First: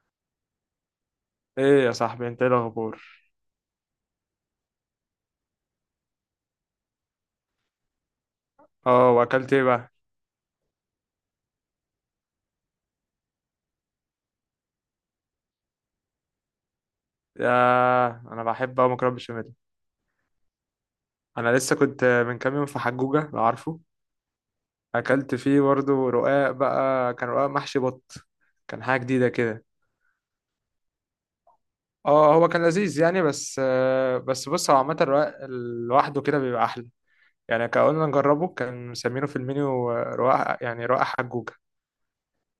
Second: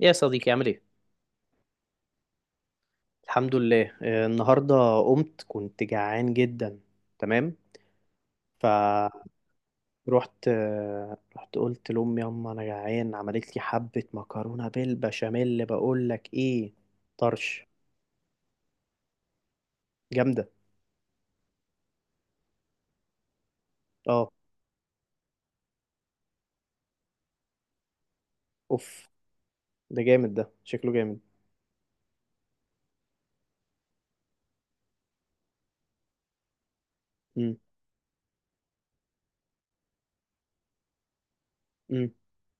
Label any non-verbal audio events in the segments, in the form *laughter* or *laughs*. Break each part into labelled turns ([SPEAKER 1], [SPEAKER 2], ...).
[SPEAKER 1] يا صديقي عامل ايه؟
[SPEAKER 2] ايه يا صاحبي، انت ايه الاخبار؟
[SPEAKER 1] الحمد لله، النهارده قمت كنت جعان جدا. تمام.
[SPEAKER 2] اه،
[SPEAKER 1] فروحت.
[SPEAKER 2] واكلت ايه بقى؟
[SPEAKER 1] رحت قلت لأمي يما انا جعان، عملت لي حبة مكرونة بالبشاميل، بقول لك ايه؟
[SPEAKER 2] يا
[SPEAKER 1] طرش
[SPEAKER 2] انا بحب اوي مكرونه بشاميل.
[SPEAKER 1] جامدة.
[SPEAKER 2] انا لسه كنت من كام يوم في حجوجه، لو عارفه.
[SPEAKER 1] اه،
[SPEAKER 2] اكلت فيه برضه رقاق، بقى كان رقاق محشي بط. كان حاجه
[SPEAKER 1] اوف،
[SPEAKER 2] جديده كده.
[SPEAKER 1] ده جامد، ده شكله جامد.
[SPEAKER 2] اه، هو كان لذيذ يعني، بس بس بص، هو عامه الرقاق لوحده كده بيبقى احلى.
[SPEAKER 1] امم
[SPEAKER 2] يعني كان قلنا نجربه، كان مسمينه في المنيو رقاق، يعني رقاق حجوجه.
[SPEAKER 1] امم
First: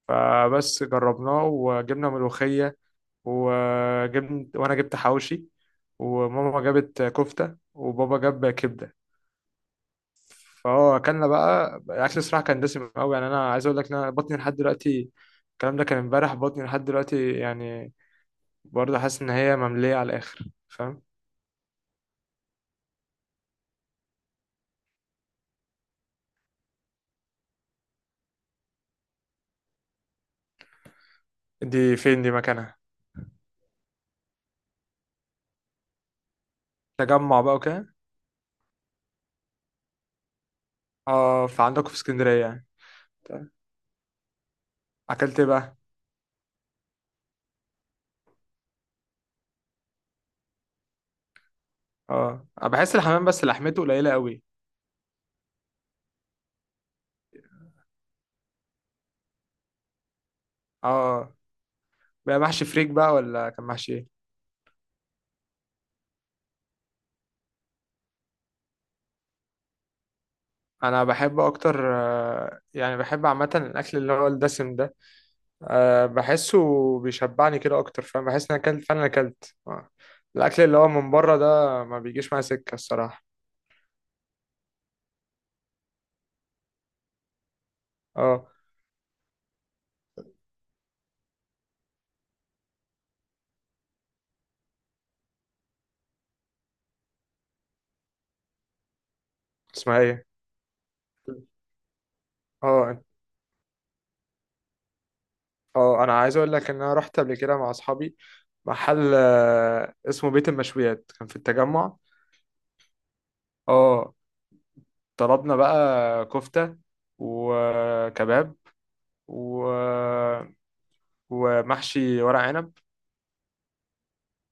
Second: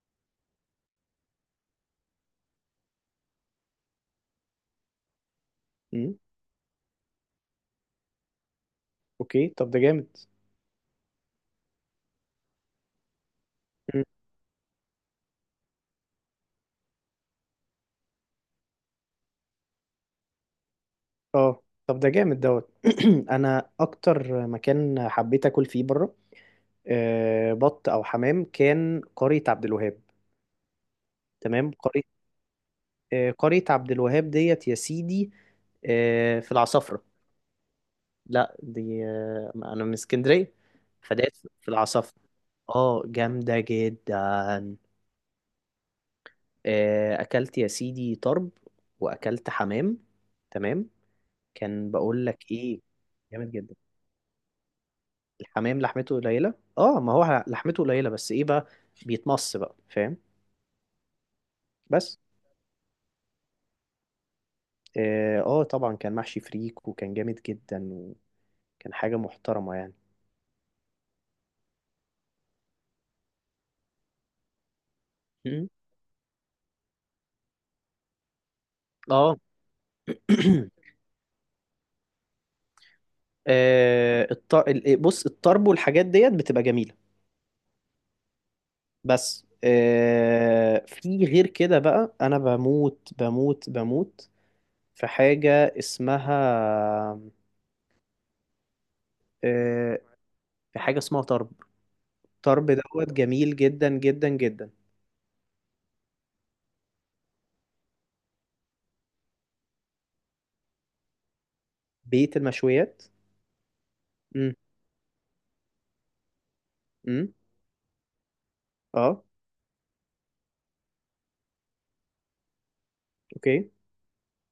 [SPEAKER 2] فبس جربناه، وجبنا ملوخيه، وانا جبت حواوشي،
[SPEAKER 1] امم
[SPEAKER 2] وماما جابت كفتة، وبابا جاب كبدة.
[SPEAKER 1] اوكي طب ده جامد.
[SPEAKER 2] فهو اكلنا بقى الاكل، الصراحة كان دسم قوي. يعني انا عايز اقول لك ان
[SPEAKER 1] مم.
[SPEAKER 2] انا بطني لحد دلوقتي. الكلام ده كان امبارح، بطني لحد دلوقتي يعني برضه حاسس ان هي مملية على الاخر، فاهم؟
[SPEAKER 1] اه طب ده جامد دوت. *clears throat* انا اكتر مكان حبيت اكل فيه بره، بط او حمام، كان قرية عبد الوهاب. تمام.
[SPEAKER 2] دي فين دي مكانها؟
[SPEAKER 1] قرية عبد الوهاب ديت يا سيدي، في العصافرة.
[SPEAKER 2] تجمع بقى وكده؟
[SPEAKER 1] لا، دي انا من اسكندرية، فديت
[SPEAKER 2] اه،
[SPEAKER 1] في
[SPEAKER 2] فعندكم في
[SPEAKER 1] العصافرة.
[SPEAKER 2] اسكندرية يعني.
[SPEAKER 1] اه
[SPEAKER 2] طيب،
[SPEAKER 1] جامدة جدا.
[SPEAKER 2] اكلت ايه بقى؟
[SPEAKER 1] اكلت يا سيدي طرب، واكلت حمام. تمام. كان بقول لك
[SPEAKER 2] اه، أنا
[SPEAKER 1] ايه؟
[SPEAKER 2] بحس الحمام بس
[SPEAKER 1] جامد جدا.
[SPEAKER 2] لحمته قليلة قوي.
[SPEAKER 1] الحمام لحمته قليلة، اه ما هو لحمته قليلة بس ايه بقى، بيتمص بقى، فاهم؟
[SPEAKER 2] اه،
[SPEAKER 1] بس
[SPEAKER 2] بقى محشي فريك بقى، ولا كان محشي ايه؟
[SPEAKER 1] اه، طبعا كان محشي فريك وكان جامد جدا، وكان حاجة محترمة يعني.
[SPEAKER 2] انا بحب اكتر يعني بحب عامه الاكل اللي هو الدسم ده.
[SPEAKER 1] م-
[SPEAKER 2] آه، بحسه بيشبعني كده اكتر، فاهم؟ بحس ان انا اكلت فعلا،
[SPEAKER 1] اه.
[SPEAKER 2] اكلت آه. الاكل
[SPEAKER 1] *clears throat*
[SPEAKER 2] اللي هو من بره ده ما بيجيش معايا سكه الصراحه.
[SPEAKER 1] آه، الط... ال- آه، بص، الطرب والحاجات ديت بتبقى جميلة،
[SPEAKER 2] اه،
[SPEAKER 1] بس في غير كده بقى، أنا بموت بموت بموت. في حاجة اسمها،
[SPEAKER 2] اسمها
[SPEAKER 1] آه،
[SPEAKER 2] ايه؟
[SPEAKER 1] في حاجة اسمها طرب. طرب
[SPEAKER 2] اه
[SPEAKER 1] دوت جميل جدا جدا جدا.
[SPEAKER 2] اه، انا عايز اقول لك ان انا رحت قبل كده مع اصحابي محل اسمه بيت المشويات، كان في التجمع.
[SPEAKER 1] بيت المشويات.
[SPEAKER 2] اه،
[SPEAKER 1] امم
[SPEAKER 2] طلبنا بقى كفته
[SPEAKER 1] امم
[SPEAKER 2] وكباب
[SPEAKER 1] اه،
[SPEAKER 2] و... ومحشي ورق عنب.
[SPEAKER 1] اوكي.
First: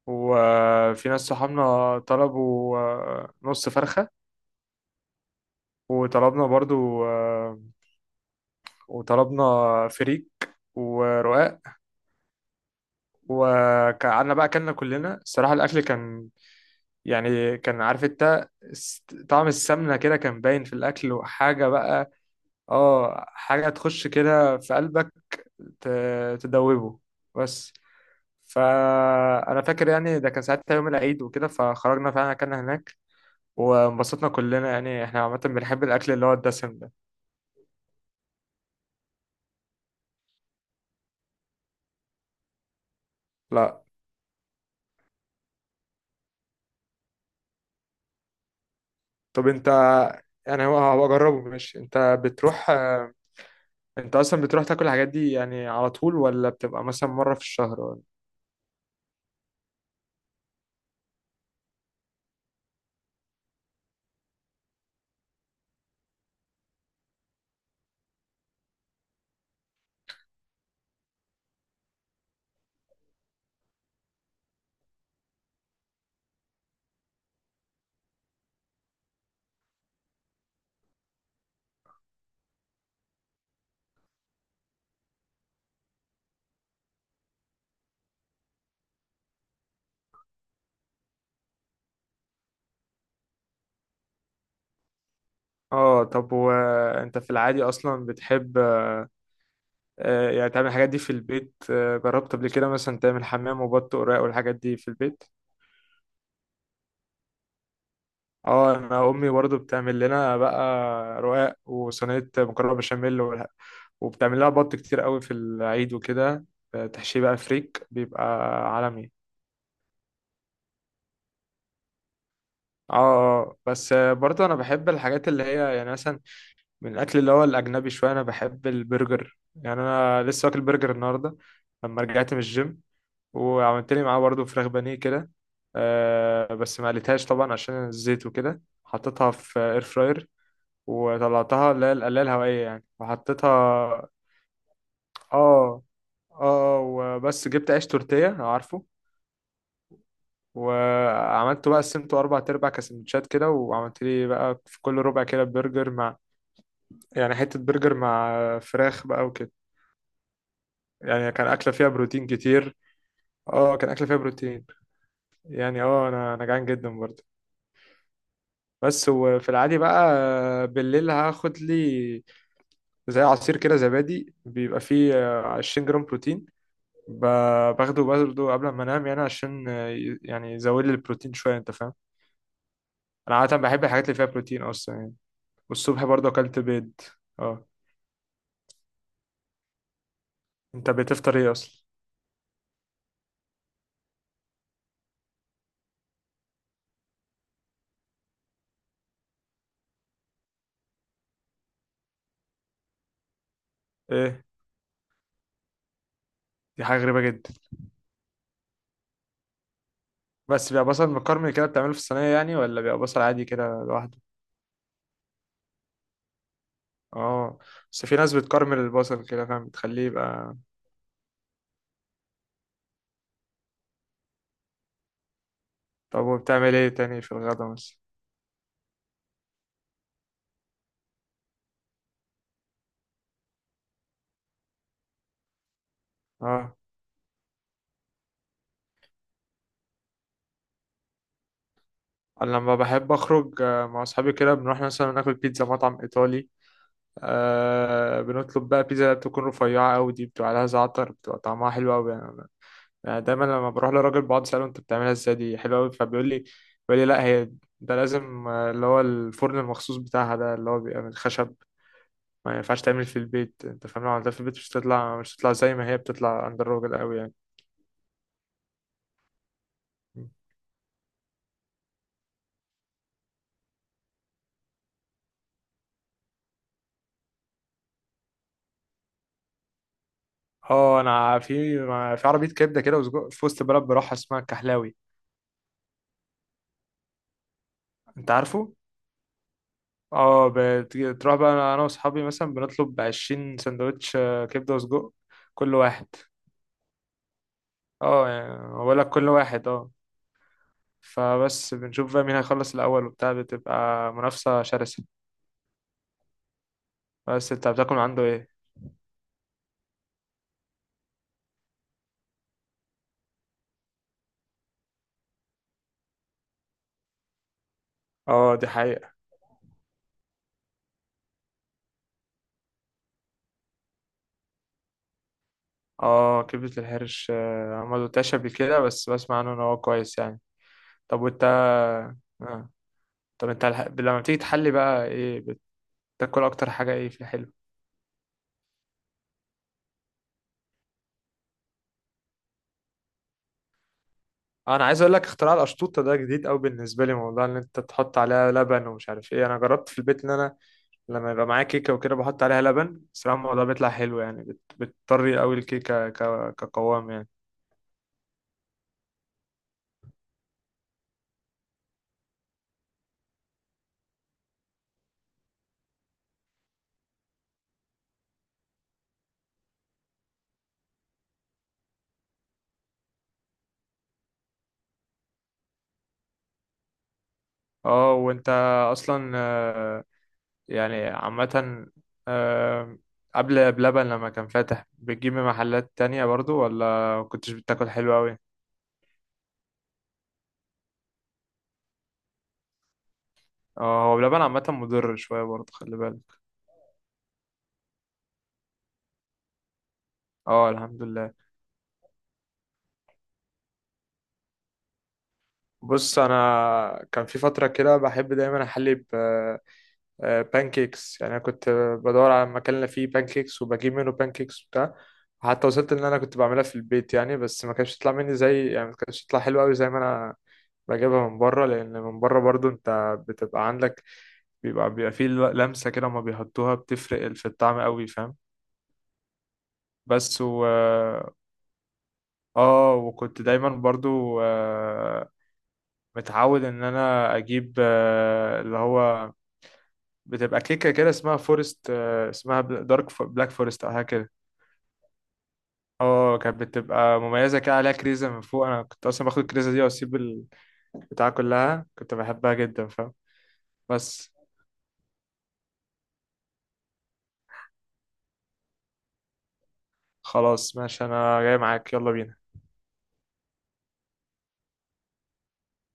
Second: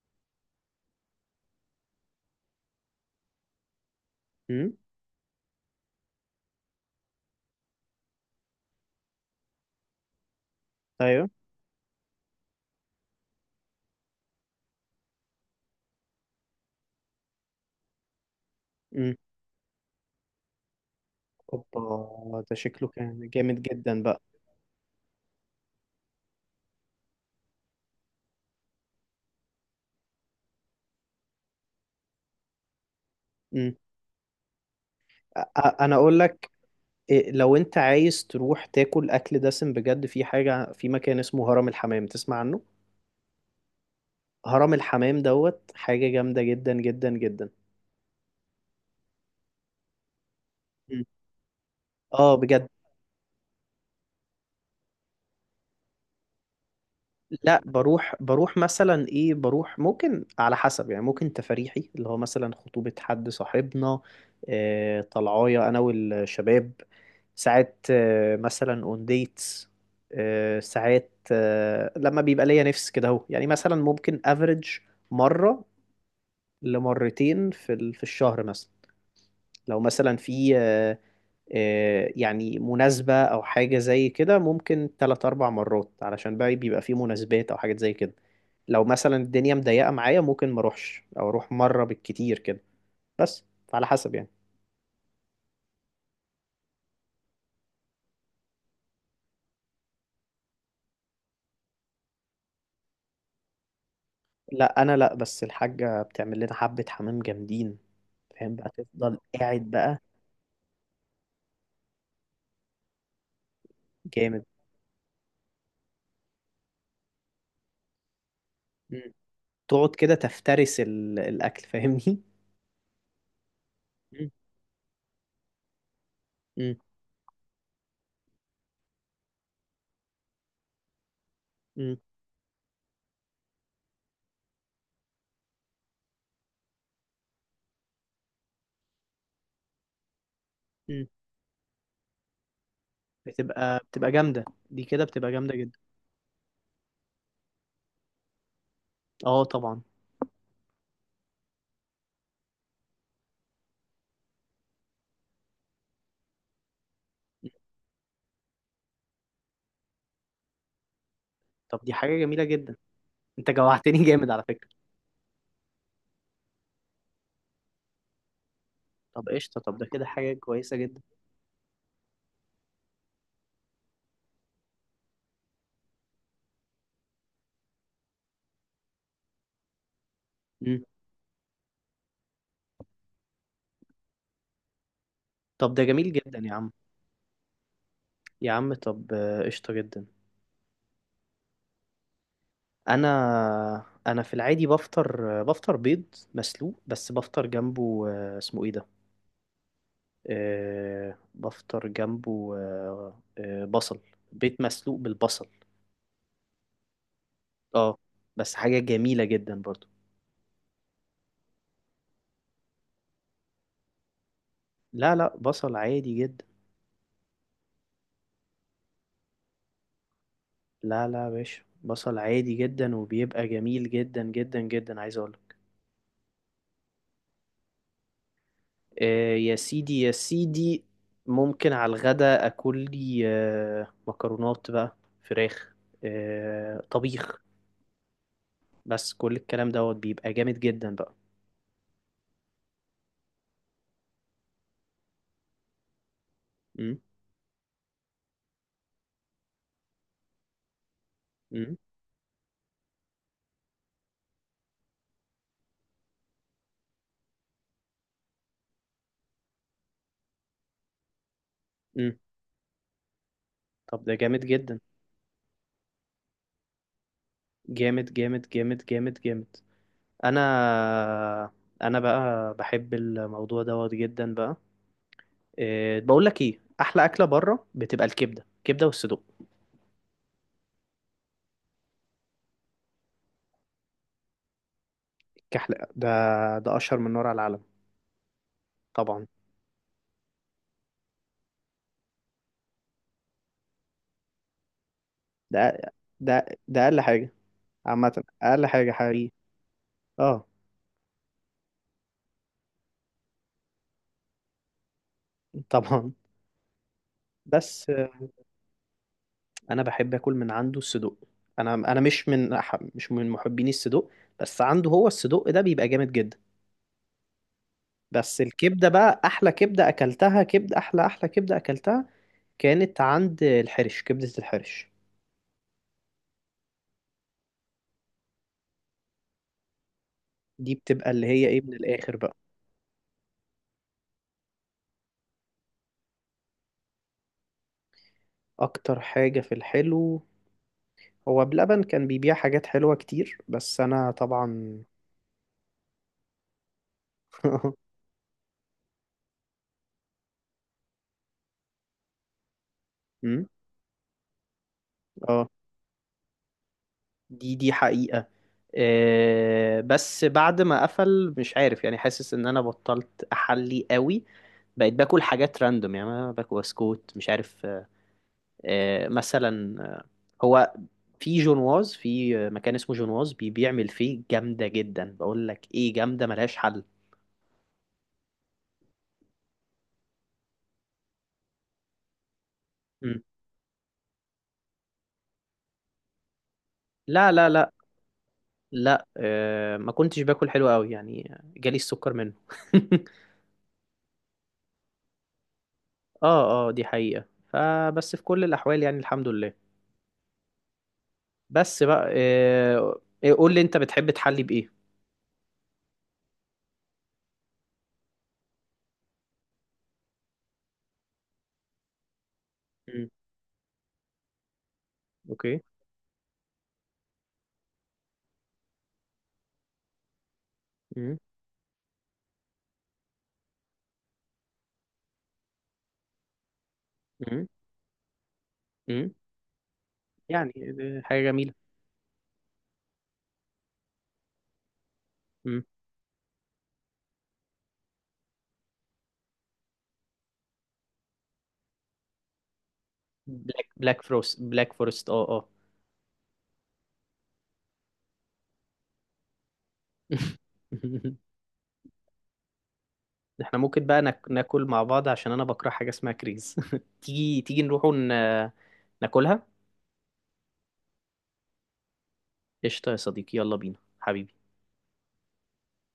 [SPEAKER 2] وفي ناس صحابنا طلبوا نص فرخة،
[SPEAKER 1] امم.
[SPEAKER 2] وطلبنا برضو وطلبنا فريك
[SPEAKER 1] ايوه.
[SPEAKER 2] ورقاق. وقعدنا بقى أكلنا كلنا، الصراحة الأكل كان يعني كان، عارف انت،
[SPEAKER 1] امم.
[SPEAKER 2] طعم السمنة كده كان باين في الأكل وحاجة بقى.
[SPEAKER 1] اوبا، ده شكله
[SPEAKER 2] اه،
[SPEAKER 1] كان جامد
[SPEAKER 2] حاجة
[SPEAKER 1] جدا
[SPEAKER 2] تخش
[SPEAKER 1] بقى.
[SPEAKER 2] كده في قلبك، تدوبه بس. فأنا فاكر يعني، ده كان ساعتها يوم العيد وكده، فخرجنا فعلا أكلنا هناك
[SPEAKER 1] امم.
[SPEAKER 2] وانبسطنا كلنا. يعني احنا عامة بنحب
[SPEAKER 1] انا
[SPEAKER 2] الأكل
[SPEAKER 1] اقول
[SPEAKER 2] اللي هو
[SPEAKER 1] لك،
[SPEAKER 2] الدسم ده.
[SPEAKER 1] لو انت عايز تروح تاكل اكل دسم بجد في حاجة، في مكان اسمه هرم الحمام، تسمع عنه؟
[SPEAKER 2] لا،
[SPEAKER 1] هرم الحمام دوت حاجة جامدة جدا جدا جدا.
[SPEAKER 2] طب انت، يعني هو
[SPEAKER 1] مم.
[SPEAKER 2] هو أجربه ماشي، انت
[SPEAKER 1] اه بجد.
[SPEAKER 2] بتروح آه، انت أصلا بتروح تاكل الحاجات دي يعني على طول، ولا بتبقى مثلا مرة في
[SPEAKER 1] لا،
[SPEAKER 2] الشهر ولا؟
[SPEAKER 1] بروح مثلا ايه، بروح ممكن على حسب يعني، ممكن تفريحي اللي هو مثلا خطوبة حد صاحبنا، آه طلعايا انا والشباب، ساعات آه مثلا اون ديتس، آه ساعات آه لما بيبقى ليا نفس كده اهو يعني، مثلا ممكن افريج مرة لمرتين في الشهر مثلا. لو مثلا في يعني مناسبة أو حاجة زي كده ممكن تلات أربع مرات، علشان بقى بيبقى في مناسبات أو حاجات زي كده. لو مثلا الدنيا مضيقة معايا ممكن ما أروحش أو أروح مرة بالكتير كده. بس، فعلى حسب يعني.
[SPEAKER 2] اه، طب وانت في العادي أصلا بتحب يعني تعمل الحاجات دي في البيت؟ جربت قبل كده مثلا تعمل حمام وبط وراق والحاجات دي
[SPEAKER 1] لا
[SPEAKER 2] في
[SPEAKER 1] أنا لا،
[SPEAKER 2] البيت؟
[SPEAKER 1] بس الحاجة بتعمل لنا حبة حمام جامدين، فاهم بقى؟
[SPEAKER 2] اه، انا
[SPEAKER 1] تفضل
[SPEAKER 2] امي برضو
[SPEAKER 1] قاعد بقى.
[SPEAKER 2] بتعمل لنا بقى رقاق وصينيه مكرونه بشاميل وبتعمل
[SPEAKER 1] جامد.
[SPEAKER 2] لها بط كتير قوي في العيد وكده، تحشيه بقى فريك، بيبقى عالمي.
[SPEAKER 1] مم. تقعد كده تفترس الأكل، فاهمني؟
[SPEAKER 2] اه اه اه. بس
[SPEAKER 1] مم.
[SPEAKER 2] برضو انا بحب الحاجات اللي هي يعني مثلا
[SPEAKER 1] مم.
[SPEAKER 2] من الاكل اللي هو الاجنبي شويه. انا بحب البرجر، يعني انا لسه واكل برجر النهارده
[SPEAKER 1] مم.
[SPEAKER 2] لما رجعت من الجيم. وعملت لي معاه برضو فراخ بانيه كده، آه، بس ما قليتهاش طبعا عشان الزيت وكده، حطيتها في اير فراير
[SPEAKER 1] مم.
[SPEAKER 2] وطلعتها، اللي هي القلاية الهوائية يعني، وحطيتها اه.
[SPEAKER 1] بتبقى جامدة، دي كده بتبقى جامدة جدا.
[SPEAKER 2] اه وبس جبت عيش تورتيه، لو عارفه.
[SPEAKER 1] اه طبعا.
[SPEAKER 2] وعملته بقى، قسمته اربع تربع، كسندوتشات كده، وعملت لي بقى في كل ربع كده برجر مع، يعني حته برجر مع فراخ بقى وكده. يعني كان اكله
[SPEAKER 1] طب
[SPEAKER 2] فيها
[SPEAKER 1] دي حاجة
[SPEAKER 2] بروتين
[SPEAKER 1] جميلة جدا،
[SPEAKER 2] كتير.
[SPEAKER 1] انت
[SPEAKER 2] اه، كان
[SPEAKER 1] جوعتني *laughs*
[SPEAKER 2] اكله فيها
[SPEAKER 1] جامد على
[SPEAKER 2] بروتين
[SPEAKER 1] فكرة.
[SPEAKER 2] يعني. اه انا جعان جدا برضه. بس،
[SPEAKER 1] طب
[SPEAKER 2] وفي
[SPEAKER 1] قشطة، طب
[SPEAKER 2] العادي
[SPEAKER 1] ده
[SPEAKER 2] بقى
[SPEAKER 1] كده حاجة كويسة جدا.
[SPEAKER 2] بالليل هاخد لي زي عصير كده، زبادي بيبقى فيه 20 جرام بروتين، باخده برضه قبل ما انام، يعني عشان يعني
[SPEAKER 1] مم.
[SPEAKER 2] يزود لي البروتين شويه، انت فاهم؟ انا عاده بحب الحاجات اللي فيها بروتين اصلا يعني.
[SPEAKER 1] طب ده
[SPEAKER 2] والصبح
[SPEAKER 1] جميل
[SPEAKER 2] برضه
[SPEAKER 1] جدا يا
[SPEAKER 2] اكلت
[SPEAKER 1] عم.
[SPEAKER 2] بيض. اه،
[SPEAKER 1] يا عم طب، قشطة جدا.
[SPEAKER 2] انت بتفطر ايه اصلا؟
[SPEAKER 1] انا انا في العادي بفطر، بفطر بيض مسلوق، بس بفطر جنبه، اسمه ايه ده، بفطر جنبه، بصل.
[SPEAKER 2] ايه،
[SPEAKER 1] بيض مسلوق بالبصل،
[SPEAKER 2] دي حاجه غريبه جدا.
[SPEAKER 1] اه. بس حاجة جميلة جدا برضو.
[SPEAKER 2] بس بيبقى بصل مكرمل كده بتعمله في الصينيه يعني، ولا بيبقى بصل عادي كده لوحده؟
[SPEAKER 1] لا لا، بصل عادي جدا.
[SPEAKER 2] اه، بس في ناس بتكرمل البصل كده، فاهم؟ بتخليه يبقى.
[SPEAKER 1] لا لا يا باشا، بصل عادي جدا وبيبقى جميل جدا جدا جدا، عايز اقول.
[SPEAKER 2] طب وبتعمل ايه تاني في الغدا مثلا؟
[SPEAKER 1] آه يا سيدي يا سيدي، ممكن على الغدا اكل لي آه مكرونات بقى، فراخ،
[SPEAKER 2] اه،
[SPEAKER 1] آه طبيخ، بس كل الكلام دوت بيبقى جامد جدا بقى.
[SPEAKER 2] انا لما بحب اخرج مع اصحابي كده بنروح مثلا ناكل بيتزا، مطعم ايطالي.
[SPEAKER 1] م؟
[SPEAKER 2] آه، بنطلب بقى بيتزا بتكون رفيعة أوي، دي بتبقى عليها زعتر، بتبقى طعمها
[SPEAKER 1] م؟
[SPEAKER 2] حلو أوي يعني، أنا يعني دايما لما بروح لراجل بقعد أسأله أنت بتعملها إزاي، دي حلوة أوي، فبيقول لي لا، هي ده لازم اللي هو الفرن المخصوص بتاعها ده، اللي هو بيبقى من خشب،
[SPEAKER 1] م؟
[SPEAKER 2] ما ينفعش تعمل في البيت. أنت فاهم؟
[SPEAKER 1] طب
[SPEAKER 2] لو
[SPEAKER 1] ده
[SPEAKER 2] عملتها في
[SPEAKER 1] جامد
[SPEAKER 2] البيت مش
[SPEAKER 1] جدا،
[SPEAKER 2] هتطلع، مش هتطلع زي ما هي بتطلع عند الراجل أوي يعني.
[SPEAKER 1] جامد جامد جامد جامد جامد. انا، انا بقى بحب الموضوع دوت جدا بقى. آه بقول لك ايه، احلى اكله بره بتبقى الكبده، كبده والصدوق.
[SPEAKER 2] اه، أنا في في عربية كبدة كده وسجق في وسط البلد بروحها، اسمها الكحلاوي.
[SPEAKER 1] كحلقة ده، ده أشهر من نار على العالم.
[SPEAKER 2] أنت عارفه؟
[SPEAKER 1] طبعا.
[SPEAKER 2] اه، تروح بقى انا واصحابي مثلا بنطلب عشرين سندوتش كبدة وسجق كل
[SPEAKER 1] ده
[SPEAKER 2] واحد.
[SPEAKER 1] ده أقل حاجة، عامة
[SPEAKER 2] اه،
[SPEAKER 1] أقل
[SPEAKER 2] يعني
[SPEAKER 1] حاجة
[SPEAKER 2] بقول لك كل
[SPEAKER 1] حقيقي.
[SPEAKER 2] واحد، اه.
[SPEAKER 1] اه.
[SPEAKER 2] فبس بنشوف بقى مين هيخلص الاول وبتاع، بتبقى منافسة شرسة.
[SPEAKER 1] طبعا.
[SPEAKER 2] بس انت
[SPEAKER 1] بس
[SPEAKER 2] بتاكل من عنده ايه؟
[SPEAKER 1] أنا بحب أكل من عنده الصدوق، أنا مش من مش من محبيني الصدوق، بس عنده هو الصدوق ده بيبقى جامد جدا. بس
[SPEAKER 2] اه، دي
[SPEAKER 1] الكبدة
[SPEAKER 2] حقيقة.
[SPEAKER 1] بقى، أحلى كبدة أكلتها، كبدة، أحلى أحلى كبدة أكلتها كانت عند الحرش، كبدة الحرش.
[SPEAKER 2] اه، كبدة الحرش انا ما دوتهاش قبل كده، بس بسمع عنه ان هو كويس يعني.
[SPEAKER 1] دي بتبقى
[SPEAKER 2] طب
[SPEAKER 1] اللي
[SPEAKER 2] وانت
[SPEAKER 1] هي إيه من الآخر بقى.
[SPEAKER 2] آه. طب انت لما بتيجي تحلي بقى ايه؟ بتاكل اكتر حاجة ايه في الحلو؟
[SPEAKER 1] أكتر حاجة في الحلو، هو بلبن كان بيبيع حاجات حلوة كتير بس أنا
[SPEAKER 2] آه،
[SPEAKER 1] طبعا
[SPEAKER 2] انا عايز اقول لك اختراع القشطوطه ده جديد قوي بالنسبه لي، موضوع ان
[SPEAKER 1] *laughs*
[SPEAKER 2] انت تحط عليها لبن ومش عارف ايه. انا جربت في البيت ان انا لما يبقى معايا كيكه وكده بحط عليها لبن، الصراحه
[SPEAKER 1] أمم،
[SPEAKER 2] الموضوع بيطلع حلو يعني، بتطري
[SPEAKER 1] اه،
[SPEAKER 2] قوي الكيكه كقوام يعني.
[SPEAKER 1] دي حقيقة. بس بعد ما قفل مش عارف يعني، حاسس ان انا بطلت احلي قوي. بقيت باكل حاجات راندوم يعني، انا باكل بسكوت مش عارف، مثلا، هو في جونواز، في مكان اسمه جونواز بيبيع ملفيه جامدة جدا، بقول لك ايه جامدة ملهاش حل.
[SPEAKER 2] اه، وانت اصلا يعني عامه، آه،
[SPEAKER 1] مم.
[SPEAKER 2] قبل بلبن لما كان فاتح بتجيب من محلات تانية برضو، ولا
[SPEAKER 1] لا لا
[SPEAKER 2] كنتش
[SPEAKER 1] لا،
[SPEAKER 2] بتاكل حلو قوي؟
[SPEAKER 1] لا ما كنتش باكل حلو قوي يعني جالي السكر منه *laughs*
[SPEAKER 2] اه، هو بلبن عامه مضر شويه برضو، خلي بالك.
[SPEAKER 1] اه اه، دي حقيقة، فبس في كل الأحوال يعني الحمد لله.
[SPEAKER 2] اه، الحمد لله.
[SPEAKER 1] بس بقى، قول لي أنت بتحب تحلي بإيه؟
[SPEAKER 2] بص، انا كان في فتره كده بحب دايما احلي ب بانكيكس، يعني انا كنت بدور على مكان اللي فيه
[SPEAKER 1] مم.
[SPEAKER 2] بانكيكس، وبجيب منه بانكيكس وبتاع.
[SPEAKER 1] أوكي.
[SPEAKER 2] حتى وصلت ان انا كنت بعملها في البيت يعني، بس ما كانش يطلع مني زي يعني، ما كانش يطلع حلو قوي زي ما انا
[SPEAKER 1] مم.
[SPEAKER 2] بجيبها من بره. لان من بره برضو انت بتبقى عندك، بيبقى فيه لمسه كده ما بيحطوها، بتفرق
[SPEAKER 1] مم.
[SPEAKER 2] في الطعم قوي، فاهم؟
[SPEAKER 1] مم.
[SPEAKER 2] بس
[SPEAKER 1] يعني،
[SPEAKER 2] و
[SPEAKER 1] حاجة جميلة.
[SPEAKER 2] اه، وكنت دايما برضو
[SPEAKER 1] مم.
[SPEAKER 2] متعود ان انا اجيب اللي هو بتبقى كيكه كده اسمها فورست، اسمها دارك بلاك فورست او
[SPEAKER 1] بلاك
[SPEAKER 2] حاجه كده.
[SPEAKER 1] فروست، بلاك فورست اه اه.
[SPEAKER 2] اه، كانت بتبقى مميزه كده، عليها كريزه من فوق، انا كنت اصلا باخد الكريزه دي واسيب
[SPEAKER 1] *laughs*
[SPEAKER 2] البتاع كلها، كنت بحبها جدا، فاهم؟
[SPEAKER 1] احنا ممكن بقى
[SPEAKER 2] بس،
[SPEAKER 1] ناكل مع بعض عشان أنا بكره حاجة اسمها كريز *laughs* تيجي تيجي نروح ون... ناكلها.
[SPEAKER 2] خلاص ماشي انا جاي معاك، يلا بينا.
[SPEAKER 1] قشطة يا صديقي، يلا بينا حبيبي.